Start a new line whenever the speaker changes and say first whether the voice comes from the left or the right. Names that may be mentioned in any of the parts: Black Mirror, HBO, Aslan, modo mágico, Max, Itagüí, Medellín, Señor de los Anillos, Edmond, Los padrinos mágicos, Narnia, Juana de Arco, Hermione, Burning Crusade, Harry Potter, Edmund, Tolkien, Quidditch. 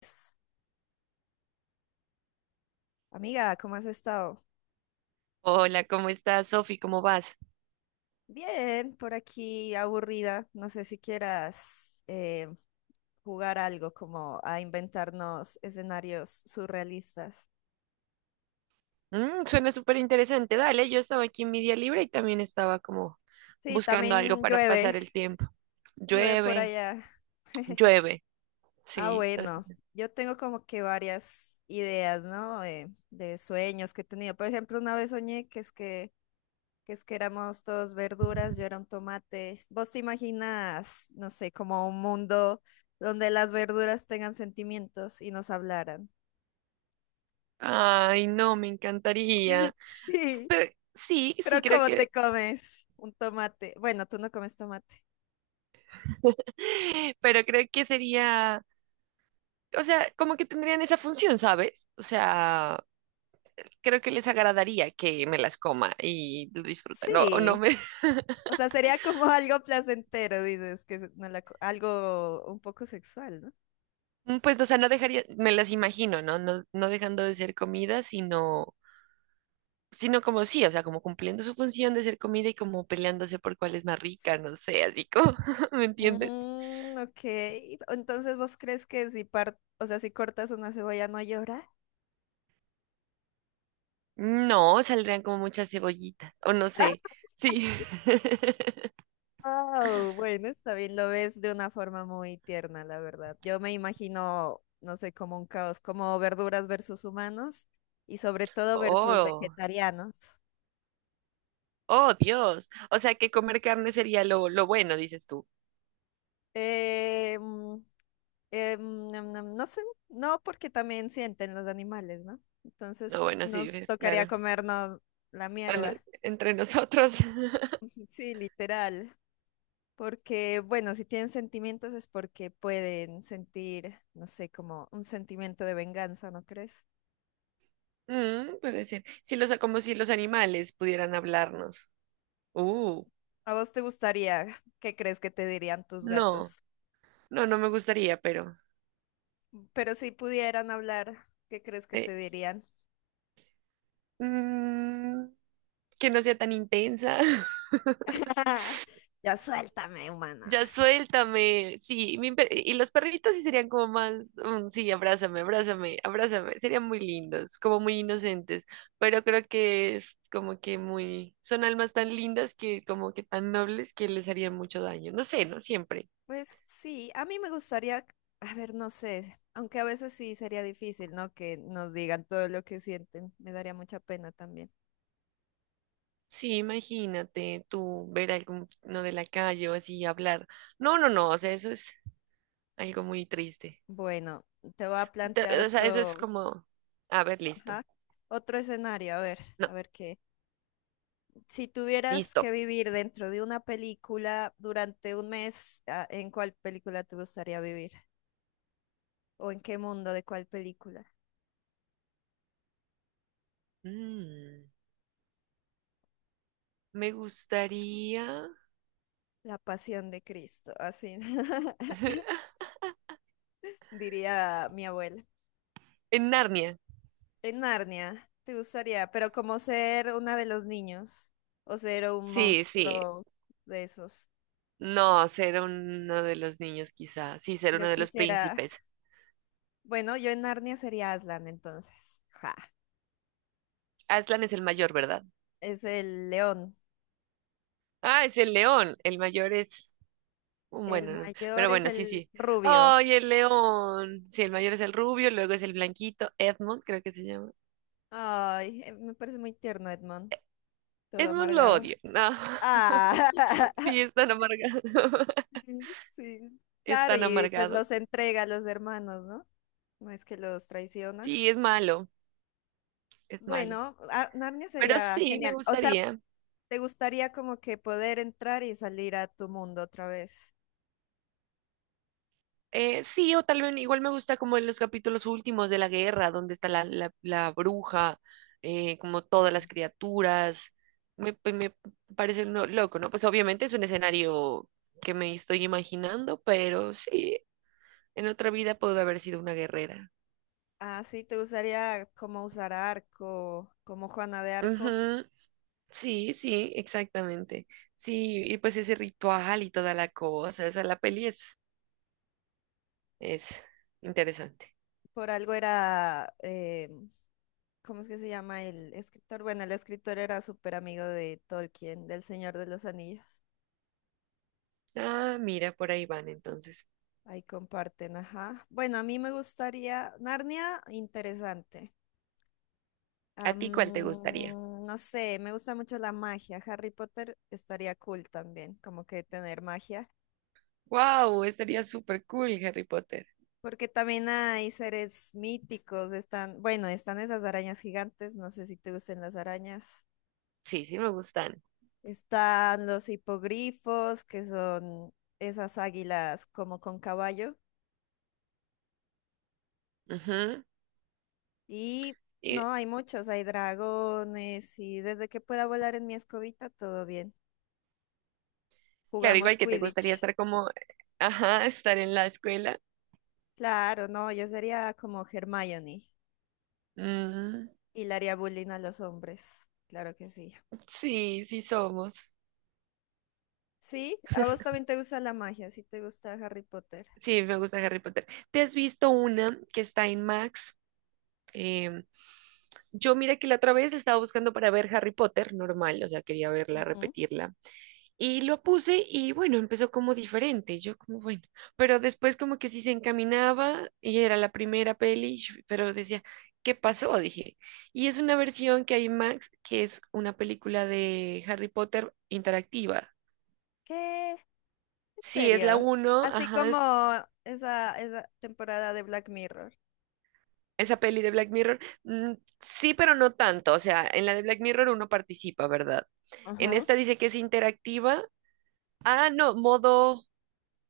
left: Pues, amiga, ¿cómo has estado?
right: Hola, ¿cómo estás, Sofi? ¿Cómo vas?
left: Bien, por aquí aburrida. No sé si quieras jugar algo como a inventarnos escenarios surrealistas.
right: Suena súper interesante. Dale, yo estaba aquí en mi día libre y también estaba como
left: Sí,
right: buscando algo
left: también
right: para
left: llueve,
right: pasar el tiempo.
left: llueve por
right: Llueve,
left: allá.
right: llueve.
left: Ah,
right: Sí, está
left: bueno, yo tengo como que varias ideas, ¿no? De sueños que he tenido. Por ejemplo, una vez soñé que éramos todos verduras, yo era un tomate. ¿Vos te imaginas, no sé, como un mundo donde las verduras tengan sentimientos y nos hablaran?
right: Ay, no, me encantaría.
left: Sí,
right: Pero sí, sí,
left: pero
right: creo
left: ¿cómo te
right: que.
left: comes un tomate? Bueno, tú no comes tomate.
right: Pero creo que sería. O sea, como que tendrían esa función, ¿sabes? O sea, creo que les agradaría que me las coma y lo disfrutan. No, o no
left: Sí, o sea, sería como algo placentero, dices, que se- no la co- algo un poco sexual, ¿no?
right: Pues, o sea, no dejaría, me las imagino, ¿no? No, no dejando de ser comida, sino, sino como sí, o sea, como cumpliendo su función de ser comida y como peleándose por cuál es más rica, no sé, así como, ¿me entiendes?
left: Mm, ok, entonces vos crees que si par- o sea, ¿si cortas una cebolla no llora?
right: No, saldrían como muchas cebollitas, o no sé, sí.
left: Wow, bueno, está bien, lo ves de una forma muy tierna, la verdad. Yo me imagino, no sé, como un caos, como verduras versus humanos y sobre todo versus
right: Oh,
left: vegetarianos.
right: oh, Dios. O sea, que comer carne sería lo bueno, dices tú.
left: Eh, mm, nam, nam, no sé, no porque también sienten los animales, ¿no?
right: Lo
left: Entonces
right: bueno, sí,
left: nos
right: dices,
left: tocaría
right: claro.
left: comernos la
right: Ah, no,
left: mierda,
right: entre nosotros.
left: sí, literal. Porque, bueno, si tienen sentimientos es porque pueden sentir, no sé, como un sentimiento de venganza, ¿no crees?
right: Puede ser. Si los, como si los animales pudieran hablarnos. Uh.
left: ¿A vos te gustaría? ¿Qué crees que te dirían tus
right: No,
left: gatos?
right: no, no me gustaría, pero
left: Pero si pudieran hablar, ¿qué crees que
right: eh,
left: te dirían?
right: mm, que no sea tan intensa.
left: Ya suéltame, humana.
right: Ya suéltame. Sí, y los perritos sí serían como más, sí, abrázame, abrázame, abrázame. Serían muy lindos, como muy inocentes, pero creo que es como que muy, son almas tan lindas que como que tan nobles que les harían mucho daño. No sé, no siempre.
left: Pues sí, a mí me gustaría, a ver, no sé, aunque a veces sí sería difícil, ¿no? Que nos digan todo lo que sienten. Me daría mucha pena también.
right: Sí, imagínate tú ver a alguno de la calle o así hablar. No, no, no, o sea, eso es algo muy triste.
left: Bueno, te voy a plantear
right: O sea, eso es
left: otro,
right: como, a ver, listo.
left: ajá, otro escenario,
right: No,
left: a ver qué. Si tuvieras
right: listo.
left: que vivir dentro de una película durante un mes, ah, ¿en cuál película te gustaría vivir? ¿O en qué mundo de cuál película?
right: Mm, me gustaría...
left: La Pasión de Cristo, así diría mi abuela.
right: En Narnia.
left: En Narnia, te gustaría, ¿pero como ser una de los niños o ser un
right: Sí, sí.
left: monstruo de esos?
right: No, ser uno de los niños quizá. Sí, ser
left: Yo
right: uno de los
left: quisiera,
right: príncipes.
left: bueno, yo en Narnia sería Aslan entonces. Ja,
right: Aslan es el mayor, ¿verdad?
left: es el león.
right: Ah, es el león. El mayor es...
left: El
right: Bueno, no. Pero
left: mayor es
right: bueno, sí,
left: el
right: sí.
left: rubio.
right: Ay, el león. Sí, el mayor es el rubio, luego es el blanquito. Edmund, creo que se llama.
left: Ay, me parece muy tierno, Edmond, todo
right: Edmund lo
left: amargado.
right: odio. No.
left: Ah,
right: Sí, es tan amargado.
left: sí.
right: Es
left: Claro,
right: tan
left: y pues
right: amargado.
left: los entrega a los hermanos, ¿no? No, es que los traiciona.
right: Sí, es malo, es malo.
left: Bueno, Ar- Narnia
right: Pero
left: sería
right: sí, me
left: genial. O sea,
right: gustaría.
left: ¿te gustaría como que poder entrar y salir a tu mundo otra vez?
right: Sí, o tal vez igual me gusta como en los capítulos últimos de la guerra, donde está la bruja, como todas las criaturas. Me parece loco, ¿no? Pues obviamente es un escenario que me estoy imaginando, pero sí, en otra vida puedo haber sido una guerrera.
left: Ah, sí, ¿te gustaría como usar arco, como Juana de Arco?
right: Ujú, sí, sí, exactamente. Sí, y pues ese ritual y toda la cosa, esa la peli es interesante.
left: Por algo era ¿cómo es que se llama el escritor? Bueno, el escritor era súper amigo de Tolkien, del Señor de los Anillos.
right: Ah, mira, por ahí van entonces.
left: Ahí comparten, ajá. Bueno, a mí me gustaría Narnia, interesante.
right: ¿A ti cuál te gustaría?
left: No sé, me gusta mucho la magia. Harry Potter estaría cool también, como que tener magia.
right: Wow, estaría súper cool Harry Potter.
left: Porque también hay seres míticos, están, bueno, están esas arañas gigantes, no sé si te gustan las arañas.
right: Sí, sí me gustan.
left: Están los hipogrifos, que son esas águilas como con caballo.
right: Ujú.
left: Y
right: Y
left: no, hay muchos, hay dragones y desde que pueda volar en mi escobita, todo bien.
right: claro,
left: Jugamos
right: igual que te gustaría
left: Quidditch.
right: estar como, ajá, estar en la escuela.
left: Claro, no, yo sería como Hermione
right: Mm,
left: y le haría bullying a los hombres. Claro que sí.
right: sí, sí somos.
left: Sí, a vos también te gusta la magia, sí te gusta Harry Potter.
right: Sí, me gusta Harry Potter. ¿Te has visto una que está en Max? Em, yo mira que la otra vez estaba buscando para ver Harry Potter normal, o sea, quería verla,
left: Ujú.
right: repetirla. Y lo puse y bueno, empezó como diferente, yo como bueno, pero después como que sí se encaminaba y era la primera peli, pero decía, ¿qué pasó? Dije, y es una versión que hay en Max, que es una película de Harry Potter interactiva.
left: ¿Qué? ¿En
right: Sí, es la
left: serio?
right: uno,
left: Así
right: ajá,
left: como
right: es
left: esa temporada de Black Mirror.
right: esa peli de Black Mirror. Sí, pero no tanto, o sea, en la de Black Mirror uno participa, ¿verdad? En
left: Ajá.
right: esta dice que es interactiva. Ah, no, modo...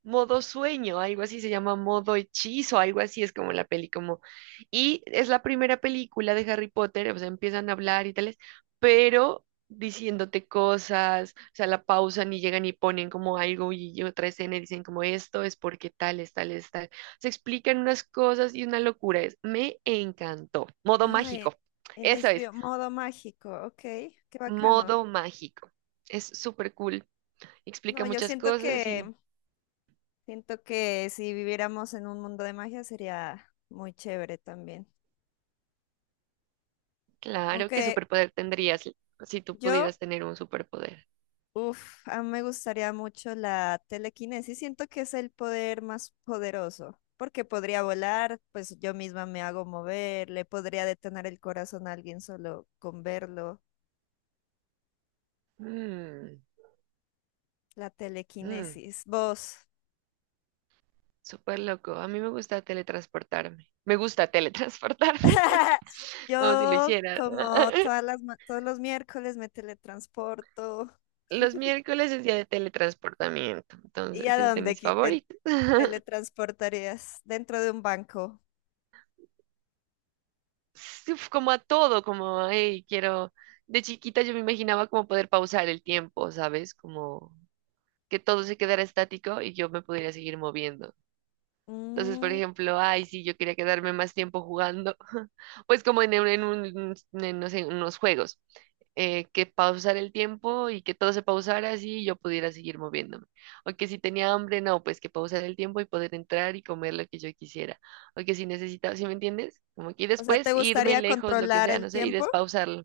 right: modo sueño, algo así se llama, modo hechizo, algo así es como la peli, como, y es la primera película de Harry Potter, o sea, empiezan a hablar y tales, pero diciéndote cosas, o sea, la pausan y llegan y ponen como algo y otra escena y dicen como esto es porque tales, tales, tal. Se explican unas cosas y una locura es, me encantó. Modo
left: Ah,
right: mágico,
left: en
right: eso es,
left: HBO, modo mágico, ok, qué bacano.
right: modo mágico. Es súper cool,
left: No,
right: explica
left: yo
right: muchas
left: siento
right: cosas y
left: siento que si viviéramos en un mundo de magia sería muy chévere también.
right: claro, ¿qué
left: Aunque
right: superpoder tendrías si tú
left: yo,
right: pudieras tener un superpoder?
left: uff, a mí me gustaría mucho la telequinesis, siento que es el poder más poderoso, porque podría volar, pues yo misma me hago mover, le podría detonar el corazón a alguien solo con verlo.
right: Mm,
left: La
right: mm,
left: telequinesis. ¿Vos?
right: súper loco. A mí me gusta teletransportarme. Me gusta teletransportarme, como si lo
left: Yo,
right: hiciera.
left: como todas las, ma- todos los miércoles, me teletransporto.
right: Los miércoles es día de teletransportamiento,
left: ¿Y a
right: entonces es de
left: dónde
right: mis
left: qui- te
right: favoritos.
left: teletransportarías? Dentro de un banco.
right: Sí, uf, como a todo, como, hey, quiero... De chiquita yo me imaginaba como poder pausar el tiempo, ¿sabes? Como que todo se quedara estático y yo me pudiera seguir moviendo. Entonces, por
left: Mm,
right: ejemplo, ay, sí, yo quería quedarme más tiempo jugando, pues como en no sé, unos juegos, que pausar el tiempo y que todo se pausara así y yo pudiera seguir moviéndome. O que si tenía hambre, no, pues que pausar el tiempo y poder entrar y comer lo que yo quisiera. O que si necesitaba, ¿sí me entiendes? Como que y
left: o sea, ¿te
right: después irme
left: gustaría
right: lejos, lo que
left: controlar
right: sea,
left: el
right: no sé, y
left: tiempo?
right: despausarlo.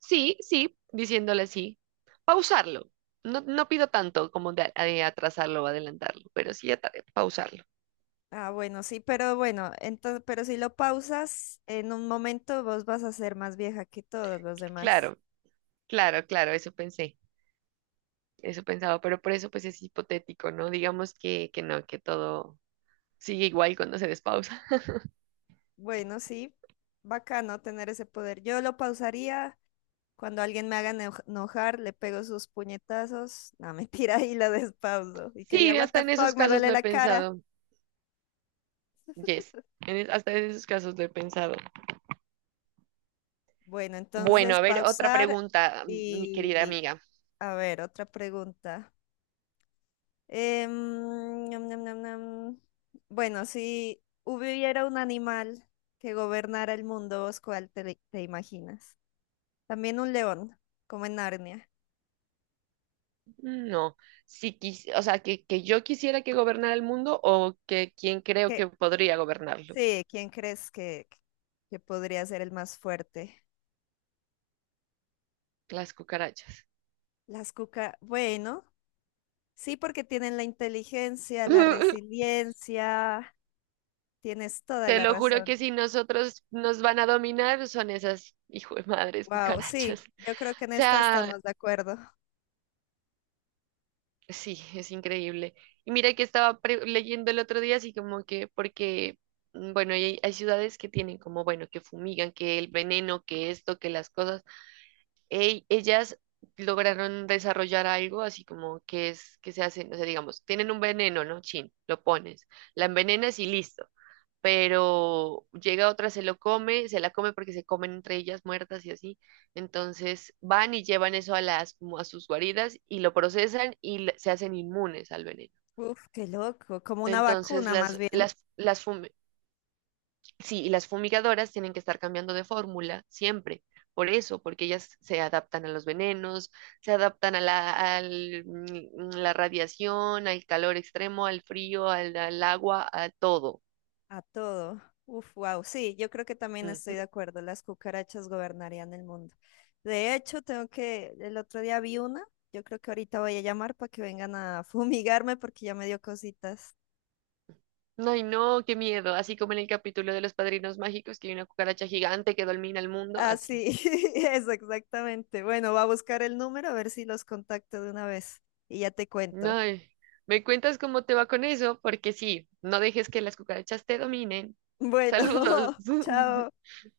right: Sí, sí, diciéndole así, pausarlo. No, no pido tanto como de atrasarlo o adelantarlo, pero sí pausarlo.
left: Ah, bueno, sí, pero bueno, entonces, pero si lo pausas, en un momento vos vas a ser más vieja que todos los demás.
right: Claro. Claro, claro, eso pensé, eso pensaba, pero por eso pues es hipotético, ¿no? Digamos que no, que todo sigue igual cuando se despausa.
left: Bueno, sí, bacano tener ese poder. Yo lo pausaría. Cuando alguien me haga eno- enojar, le pego sus puñetazos. No, mentira, y la despauso. Y que diga,
right: Sí,
left: what
right: hasta
left: the
right: en esos
left: fuck, me
right: casos
left: duele
right: lo he
left: la cara.
right: pensado, yes, en hasta en esos casos lo he pensado.
left: Bueno,
right: Bueno,
left: entonces
right: a ver, otra
left: pausar
right: pregunta, mi
left: y,
right: querida
left: y,
right: amiga.
left: a ver, otra pregunta. Em, Ñam, ñam, ñam, ñam. Bueno, si hubiera un animal que gobernara el mundo, ¿vos cuál te imaginas? También un león, como en Narnia.
right: No, si o sea, que yo quisiera que gobernara el mundo o que quien creo
left: ¿Qué-
right: que podría gobernarlo,
left: sí, ¿quién crees que podría ser el más fuerte?
right: las cucarachas.
left: Las cuca, bueno. Sí, porque tienen la inteligencia, la resiliencia, tienes toda
right: Te
left: la
right: lo juro
left: razón.
right: que si nosotros nos van a dominar son esas hijo de madres
left: Wow, sí,
right: cucarachas.
left: yo creo que en esta
right: Sea,
left: estamos de acuerdo.
right: sí, es increíble. Y mira que estaba leyendo el otro día, así como que, porque, bueno, y hay ciudades que tienen como, bueno, que fumigan, que el veneno, que esto, que las cosas. Ey, ellas lograron desarrollar algo así como que es, que se hacen, o sea, digamos, tienen un veneno, ¿no? Chin, lo pones, la envenenas y listo. Pero llega otra, se lo come, se la come porque se comen entre ellas muertas y así. Entonces van y llevan eso a las, como a sus guaridas y lo procesan y se hacen inmunes al veneno.
left: Uf, qué loco, como una
right: Entonces
left: vacuna más bien
right: sí, y las fumigadoras tienen que estar cambiando de fórmula siempre. Por eso, porque ellas se adaptan a los venenos, se adaptan a la, al, la radiación, al calor extremo, al frío, al, al agua, a todo.
left: a todo. Uf, wow, sí, yo creo que también estoy de acuerdo, las cucarachas gobernarían el mundo. De hecho, tengo que, el otro día vi una, yo creo que ahorita voy a llamar para que vengan a fumigarme porque ya me dio cositas.
right: Ay, no, qué miedo. Así como en el capítulo de los padrinos mágicos, que hay una cucaracha gigante que domina el mundo, así.
left: Así es, exactamente. Bueno, va a buscar el número a ver si los contacto de una vez y ya te cuento.
right: Ay, me cuentas cómo te va con eso, porque sí, no dejes que las cucarachas te dominen.
left: Bueno,
right: Saludos.
left: chao.
right: Chao.